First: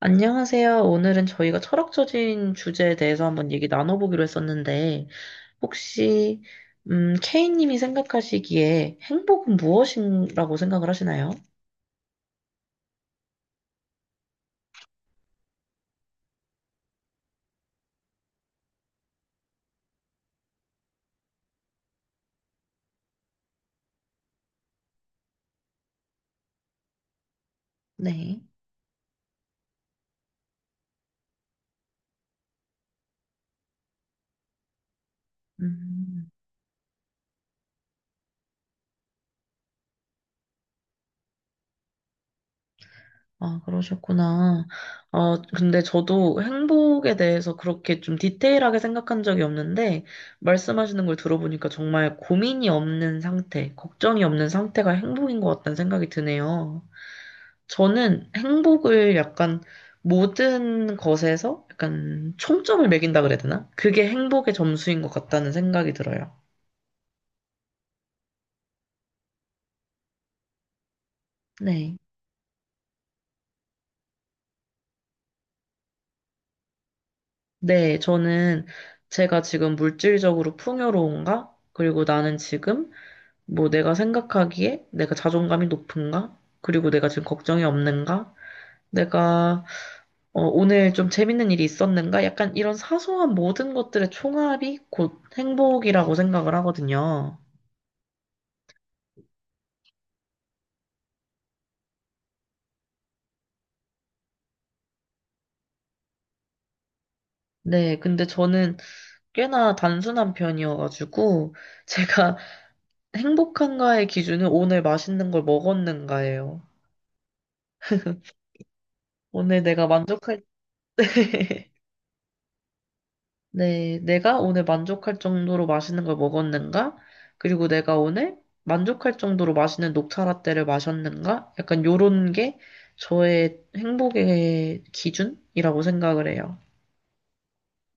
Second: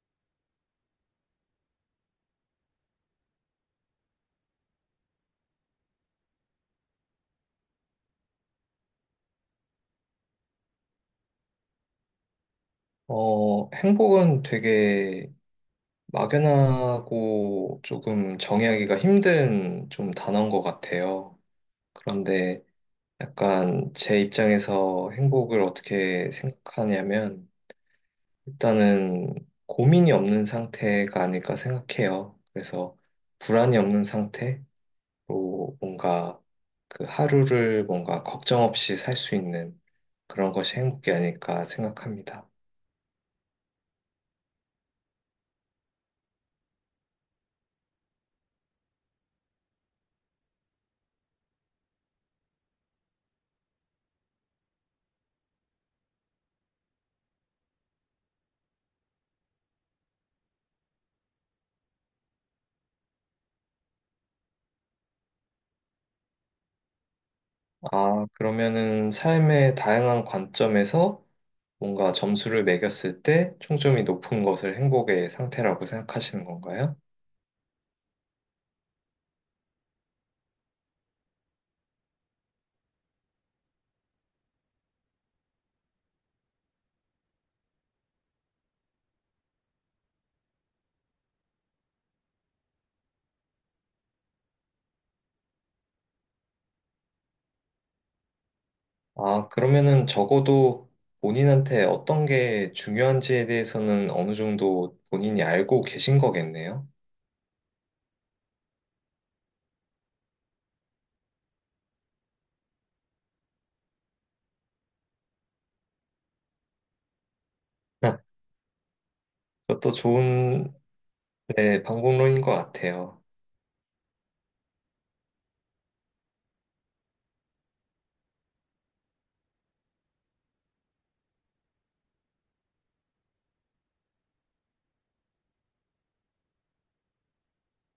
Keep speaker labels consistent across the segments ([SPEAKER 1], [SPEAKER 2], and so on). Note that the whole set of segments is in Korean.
[SPEAKER 1] 안녕하세요. 오늘은 저희가 철학적인 주제에 대해서 한번 얘기 나눠보기로 했었는데, 혹시, K님이 생각하시기에 행복은 무엇이라고 생각을 하시나요?
[SPEAKER 2] 행복은 되게 막연하고 조금 정의하기가 힘든 좀 단어인 것 같아요. 그런데 약간 제 입장에서 행복을 어떻게 생각하냐면
[SPEAKER 1] 네.
[SPEAKER 2] 일단은 고민이 없는 상태가 아닐까 생각해요. 그래서 불안이 없는 상태로
[SPEAKER 1] 음,
[SPEAKER 2] 뭔가 그 하루를 뭔가 걱정 없이 살 수 있는 그런 것이 행복이 아닐까 생각합니다.
[SPEAKER 1] 아, 그러셨구나. 근데 저도 행복에 대해서 그렇게 좀 디테일하게 생각한 적이 없는데, 말씀하시는 걸 들어보니까 정말 고민이 없는 상태, 걱정이 없는 상태가 행복인 것 같다는 생각이 드네요. 저는 행복을 약간 모든 것에서 약간 총점을 매긴다 그래야 되나? 그게 행복의 점수인 것 같다는 생각이 들어요.
[SPEAKER 2] 아, 그러면은 삶의 다양한 관점에서
[SPEAKER 1] 네.
[SPEAKER 2] 뭔가 점수를 매겼을 때 총점이 높은 것을 행복의 상태라고 생각하시는 건가요?
[SPEAKER 1] 네, 저는 제가 지금 물질적으로 풍요로운가? 그리고 나는 지금 뭐 내가 생각하기에 내가 자존감이 높은가? 그리고 내가 지금 걱정이 없는가? 내가 오늘 좀 재밌는 일이 있었는가? 약간 이런 사소한 모든 것들의 총합이 곧 행복이라고 생각을 하거든요.
[SPEAKER 2] 아, 그러면은 적어도 본인한테 어떤 게 중요한지에 대해서는 어느 정도 본인이 알고 계신 거겠네요.
[SPEAKER 1] 네, 근데 저는 꽤나 단순한 편이어가지고 제가 행복한가의 기준은 오늘 맛있는 걸 먹었는가예요.
[SPEAKER 2] 네.
[SPEAKER 1] 오늘 내가
[SPEAKER 2] 그것도
[SPEAKER 1] 만족할
[SPEAKER 2] 좋은,
[SPEAKER 1] 때,
[SPEAKER 2] 네, 방법론인 것 같아요.
[SPEAKER 1] 네, 내가 오늘 만족할 정도로 맛있는 걸 먹었는가? 그리고 내가 오늘 만족할 정도로 맛있는 녹차 라떼를 마셨는가? 약간 요런 게 저의 행복의 기준이라고 생각을 해요.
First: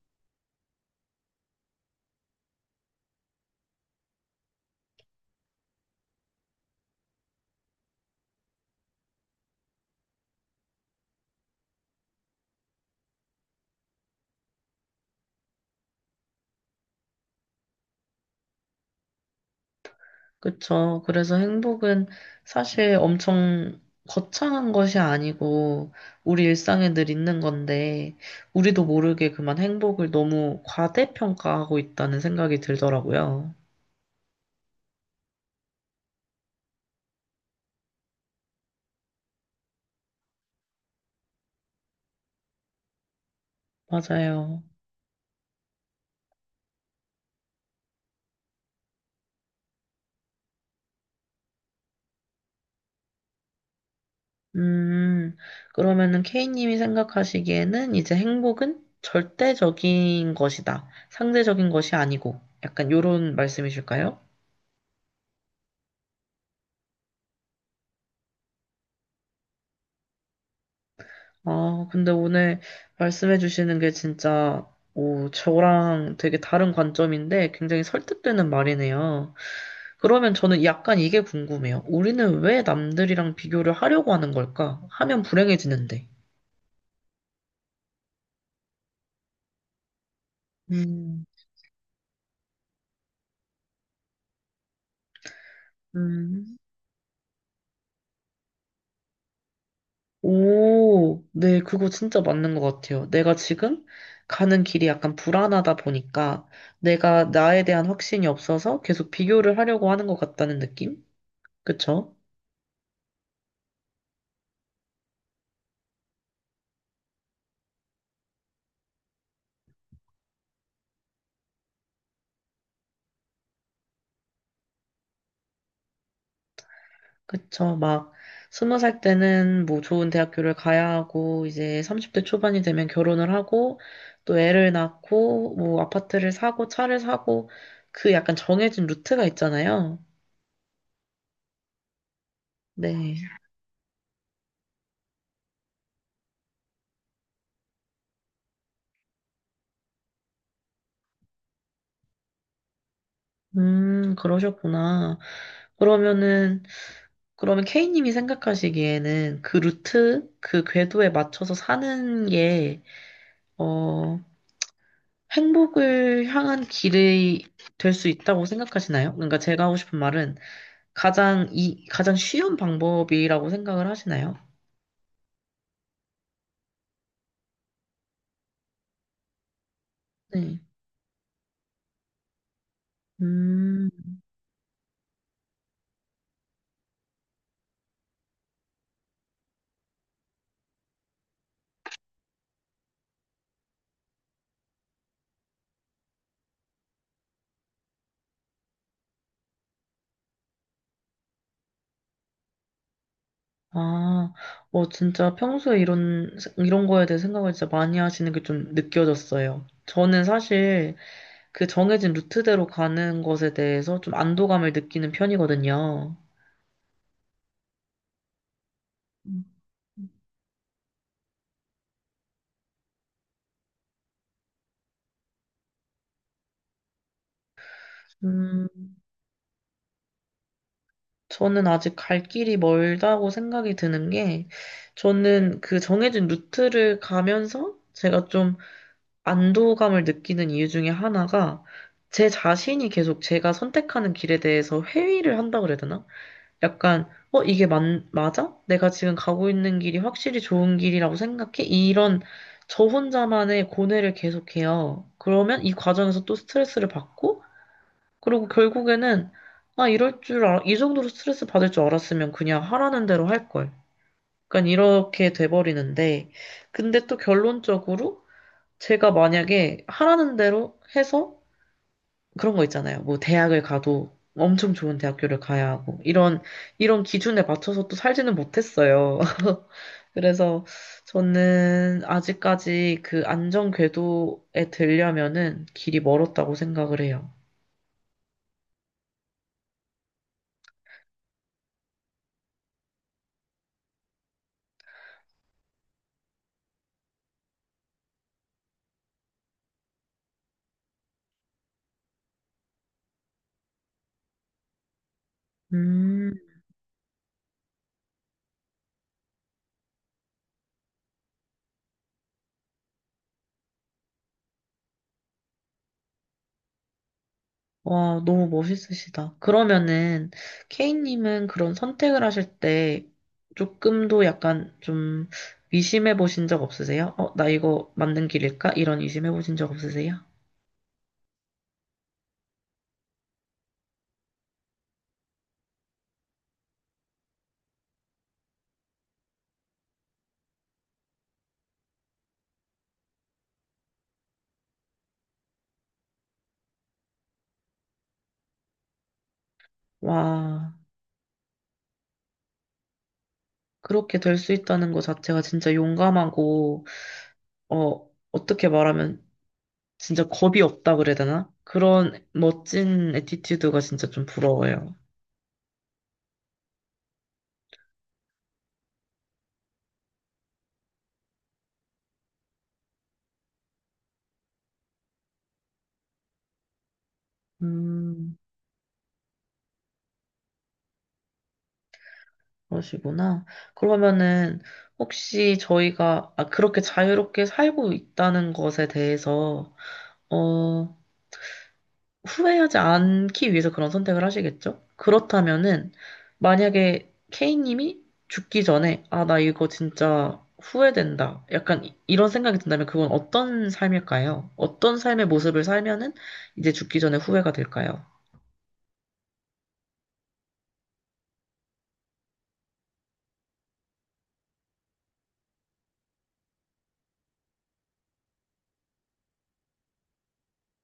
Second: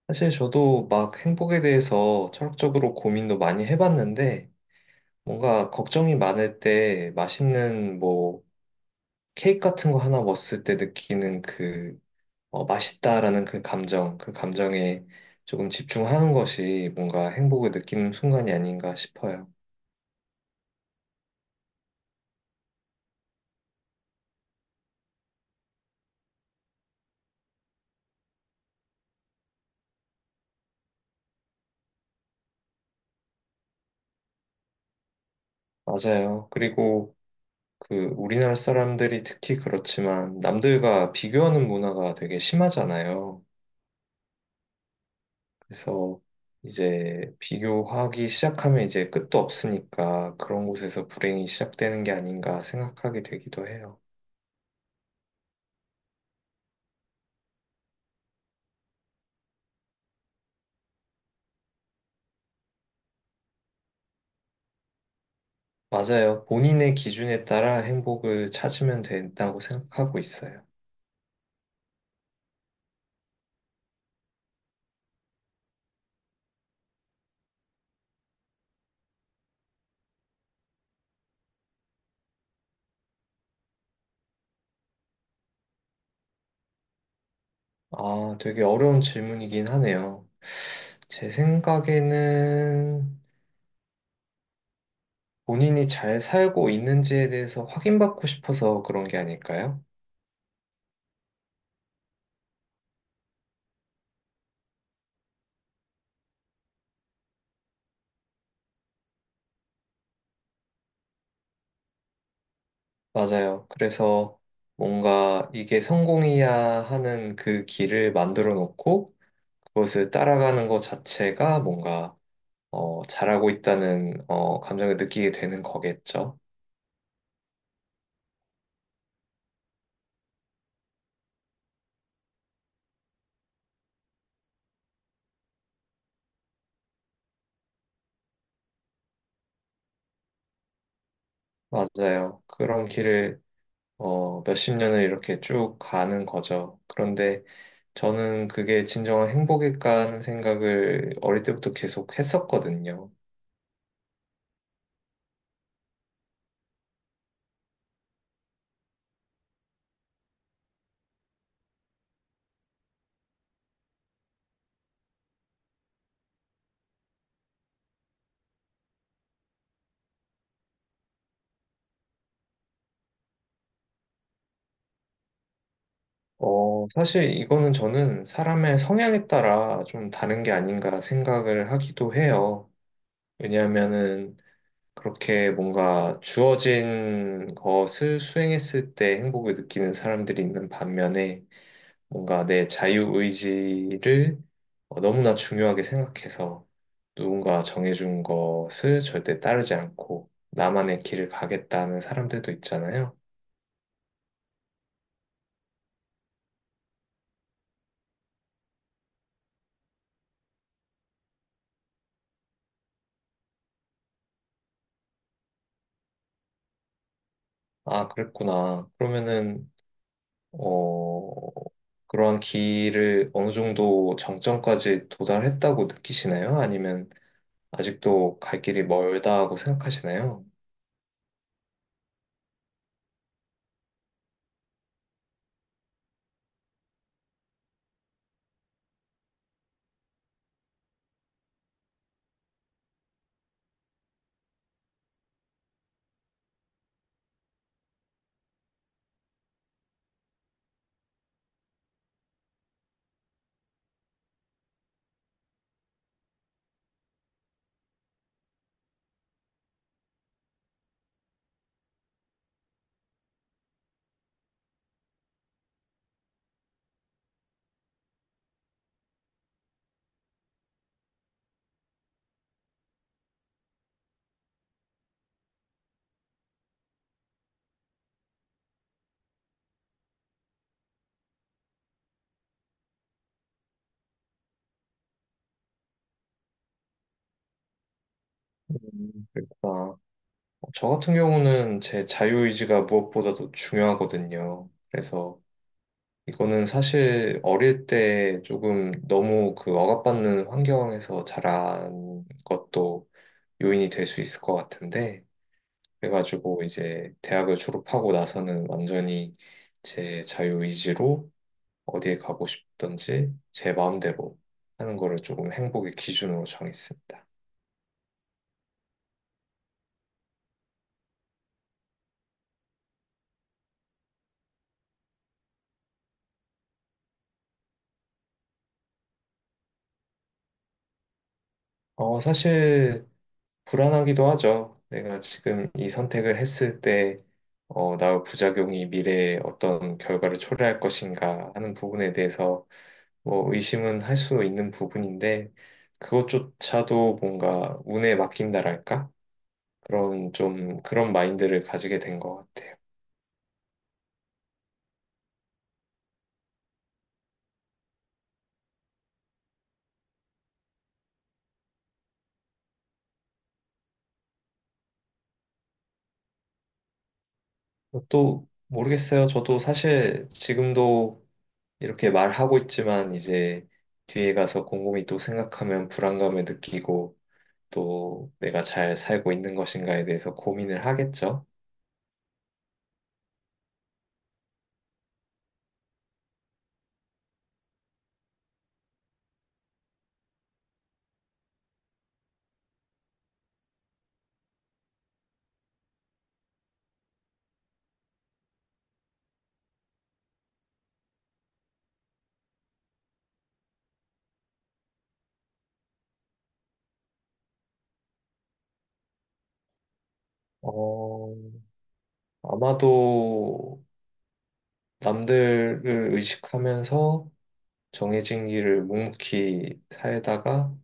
[SPEAKER 2] 사실 저도 막 행복에 대해서 철학적으로 고민도 많이 해봤는데, 뭔가 걱정이 많을 때 맛있는 뭐 케이크 같은 거 하나 먹었을 때 느끼는 그 맛있다라는 그 감정, 그 감정에 조금 집중하는 것이 뭔가 행복을 느끼는 순간이 아닌가 싶어요.
[SPEAKER 1] 그쵸. 그래서 행복은 사실 엄청 거창한 것이 아니고 우리 일상에 늘 있는 건데 우리도 모르게 그만 행복을 너무 과대평가하고 있다는 생각이 들더라고요.
[SPEAKER 2] 맞아요. 그리고 그 우리나라 사람들이 특히 그렇지만 남들과 비교하는 문화가 되게 심하잖아요.
[SPEAKER 1] 맞아요.
[SPEAKER 2] 그래서 이제 비교하기 시작하면 이제 끝도 없으니까 그런 곳에서 불행이 시작되는 게 아닌가 생각하게 되기도 해요.
[SPEAKER 1] 음, 그러면은 K님이 생각하시기에는 이제 행복은 절대적인 것이다. 상대적인 것이 아니고 약간 요런 말씀이실까요?
[SPEAKER 2] 맞아요. 본인의 기준에 따라 행복을 찾으면 된다고 생각하고 있어요.
[SPEAKER 1] 아, 근데 오늘 말씀해 주시는 게 진짜, 오, 저랑 되게 다른 관점인데 굉장히 설득되는 말이네요. 그러면 저는 약간 이게 궁금해요. 우리는 왜 남들이랑 비교를 하려고 하는 걸까? 하면 불행해지는데.
[SPEAKER 2] 아, 되게 어려운 질문이긴 하네요.
[SPEAKER 1] 음,
[SPEAKER 2] 제 생각에는 본인이 잘
[SPEAKER 1] 음,
[SPEAKER 2] 살고 있는지에 대해서 확인받고 싶어서 그런 게 아닐까요?
[SPEAKER 1] 오, 네, 그거 진짜 맞는 것 같아요. 내가 지금 가는 길이 약간 불안하다 보니까 내가 나에 대한 확신이 없어서 계속 비교를 하려고 하는 것 같다는 느낌? 그쵸?
[SPEAKER 2] 맞아요. 그래서 뭔가 이게 성공이야 하는 그 길을 만들어 놓고 그것을 따라가는 것 자체가 뭔가 잘하고 있다는 감정을 느끼게 되는 거겠죠.
[SPEAKER 1] 그쵸. 막, 20살 때는 뭐 좋은 대학교를 가야 하고, 이제 30대 초반이 되면 결혼을 하고, 또 애를 낳고, 뭐 아파트를 사고, 차를 사고, 그 약간 정해진 루트가 있잖아요.
[SPEAKER 2] 맞아요. 그런
[SPEAKER 1] 네.
[SPEAKER 2] 길을 몇십 년을 이렇게 쭉 가는 거죠. 그런데 저는 그게 진정한 행복일까 하는 생각을 어릴 때부터 계속 했었거든요.
[SPEAKER 1] 그러셨구나. 그러면은, 그러면 K님이 생각하시기에는 그 루트, 그 궤도에 맞춰서 사는 게, 어, 행복을 향한 길이 될 수 있다고 생각하시나요? 그러니까 제가 하고 싶은 말은, 가장 쉬운 방법이라고 생각을 하시나요?
[SPEAKER 2] 사실 이거는 저는 사람의 성향에 따라 좀 다른 게
[SPEAKER 1] 네.
[SPEAKER 2] 아닌가 생각을 하기도 해요.
[SPEAKER 1] 음.
[SPEAKER 2] 왜냐하면은 그렇게 뭔가 주어진 것을 수행했을 때 행복을 느끼는 사람들이 있는 반면에 뭔가 내 자유의지를 너무나 중요하게 생각해서 누군가 정해준 것을 절대 따르지 않고 나만의 길을 가겠다는 사람들도 있잖아요.
[SPEAKER 1] 아, 어 진짜 평소에 이런 거에 대해 생각을 진짜 많이 하시는 게 좀 느껴졌어요. 저는 사실 그 정해진 루트대로 가는 것에 대해서 좀 안도감을 느끼는 편이거든요.
[SPEAKER 2] 아, 그랬구나. 그러면은, 어, 그러한 길을 어느 정도 정점까지 도달했다고 느끼시나요? 아니면 아직도 갈
[SPEAKER 1] 음,
[SPEAKER 2] 길이 멀다고 생각하시나요?
[SPEAKER 1] 저는 아직 갈 길이 멀다고 생각이 드는 게, 저는 그 정해진 루트를 가면서 제가 좀 안도감을 느끼는 이유 중에 하나가 제 자신이 계속 제가 선택하는 길에 대해서 회의를 한다 그래야 되나? 이게 맞아? 내가 지금 가고 있는 길이 확실히 좋은 길이라고 생각해? 이런 저 혼자만의 고뇌를 계속해요. 그러면 이 과정에서 또 스트레스를 받고, 그리고 결국에는, 아, 이 정도로 스트레스 받을 줄 알았으면 그냥 하라는 대로 할 걸. 약간 이렇게 돼버리는데, 근데 또 결론적으로, 제가 만약에 하라는 대로 해서 그런 거 있잖아요. 뭐 대학을 가도 엄청 좋은 대학교를 가야 하고 이런 기준에 맞춰서 또 살지는 못했어요. 그래서 저는 아직까지 그 안전 궤도에 들려면은 길이 멀었다고 생각을 해요.
[SPEAKER 2] 그렇구나. 저 같은 경우는 제 자유의지가 무엇보다도 중요하거든요. 그래서 이거는 사실 어릴 때 조금 너무 그 억압받는 환경에서 자란 것도 요인이 될 수 있을 것 같은데,
[SPEAKER 1] 음.
[SPEAKER 2] 그래가지고 이제 대학을 졸업하고 나서는 완전히 제 자유의지로 어디에 가고 싶든지 제 마음대로 하는 거를 조금 행복의 기준으로 정했습니다.
[SPEAKER 1] 와, 너무 멋있으시다. 그러면은, 케이님은 그런 선택을 하실 때 조금도 약간 좀 의심해 보신 적 없으세요? 어, 나 이거 맞는 길일까? 이런 의심해 보신 적 없으세요?
[SPEAKER 2] 사실 불안하기도 하죠. 내가 지금 이 선택을 했을 때, 나올 부작용이 미래에 어떤 결과를 초래할 것인가 하는 부분에 대해서 뭐 의심은 할 수 있는 부분인데, 그것조차도 뭔가 운에 맡긴다랄까? 그런
[SPEAKER 1] 와,
[SPEAKER 2] 좀 그런 마인드를 가지게 된 것 같아요.
[SPEAKER 1] 그렇게 될 수 있다는 것 자체가 진짜 용감하고, 어, 어떻게 말하면 진짜 겁이 없다 그래야 되나? 그런 멋진 에티튜드가 진짜 좀 부러워요.
[SPEAKER 2] 또 모르겠어요. 저도 사실 지금도 이렇게 말하고 있지만 이제 뒤에 가서 곰곰이 또 생각하면 불안감을 느끼고 또
[SPEAKER 1] 음.
[SPEAKER 2] 내가 잘 살고 있는 것인가에 대해서 고민을 하겠죠.
[SPEAKER 1] 그러시구나. 그러면은 혹시 저희가 아, 그렇게 자유롭게 살고 있다는 것에 대해서 어, 후회하지 않기 위해서 그런 선택을 하시겠죠? 그렇다면은 만약에 K님이 죽기 전에 아, 나 이거 진짜 후회된다. 이런 생각이 든다면 그건 어떤 삶일까요? 어떤 삶의 모습을 살면은 이제 죽기 전에 후회가 될까요?
[SPEAKER 2] 어, 아마도 남들을 의식하면서 정해진 길을 묵묵히 살다가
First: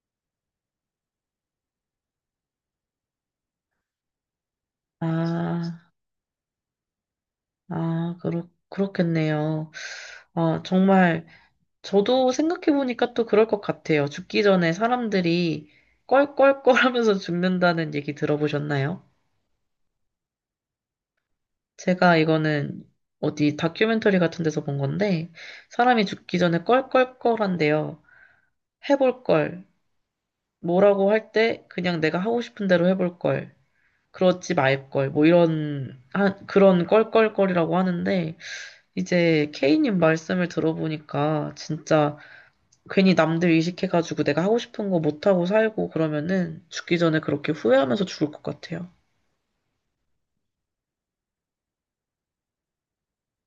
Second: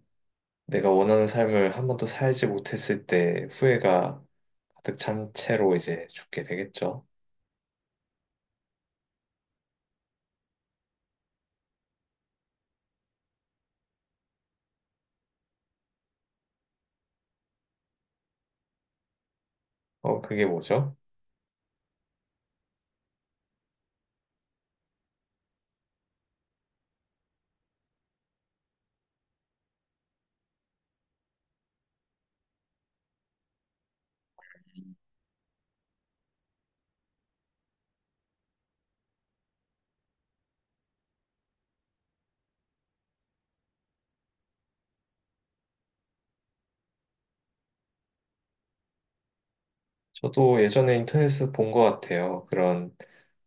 [SPEAKER 2] 내가 원하는 삶을 한 번도 살지 못했을 때 후회가 가득 찬 채로
[SPEAKER 1] 아,
[SPEAKER 2] 이제 죽게 되겠죠.
[SPEAKER 1] 그렇겠네요. 아, 정말 저도 생각해보니까 또 그럴 것 같아요. 죽기 전에 사람들이 껄껄껄 하면서 죽는다는 얘기 들어보셨나요?
[SPEAKER 2] 그게 뭐죠?
[SPEAKER 1] 제가 이거는 어디 다큐멘터리 같은 데서 본 건데, 사람이 죽기 전에 껄껄껄 한대요. 해볼 걸. 뭐라고 할 때 그냥 내가 하고 싶은 대로 해볼 걸. 그러지 말 걸. 뭐 이런, 한, 그런 껄껄껄이라고 하는데, 이제 케이님 말씀을 들어보니까 진짜 괜히 남들 의식해가지고 내가 하고 싶은 거 못하고 살고 그러면은 죽기 전에 그렇게 후회하면서 죽을 것 같아요.
[SPEAKER 2] 저도 예전에 인터넷에서 본 것 같아요. 그런,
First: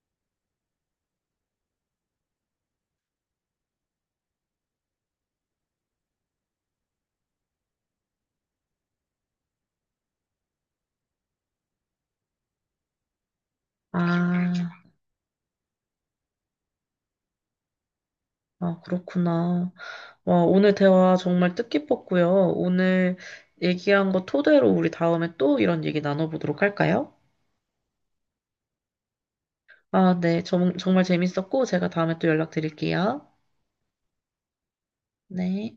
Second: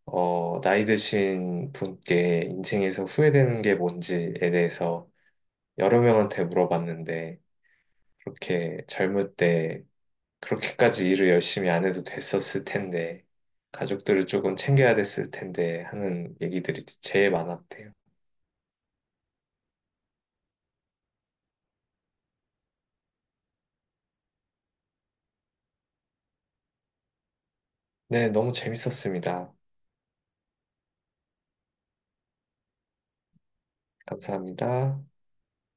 [SPEAKER 2] 나이 드신 분께 인생에서 후회되는 게 뭔지에 대해서 여러 명한테 물어봤는데 그렇게 젊을 때 그렇게까지 일을 열심히 안 해도 됐었을 텐데, 가족들을
[SPEAKER 1] 아,
[SPEAKER 2] 조금 챙겨야 됐을 텐데 하는 얘기들이 제일 많았대요.
[SPEAKER 1] 그렇구나. 와, 오늘 대화 정말 뜻깊었고요. 오늘 얘기한 거 토대로 우리 다음에 또 이런 얘기 나눠보도록 할까요?
[SPEAKER 2] 네, 너무 재밌었습니다.
[SPEAKER 1] 아, 네. 정말 재밌었고 제가 다음에 또 연락드릴게요.
[SPEAKER 2] 감사합니다.
[SPEAKER 1] 네.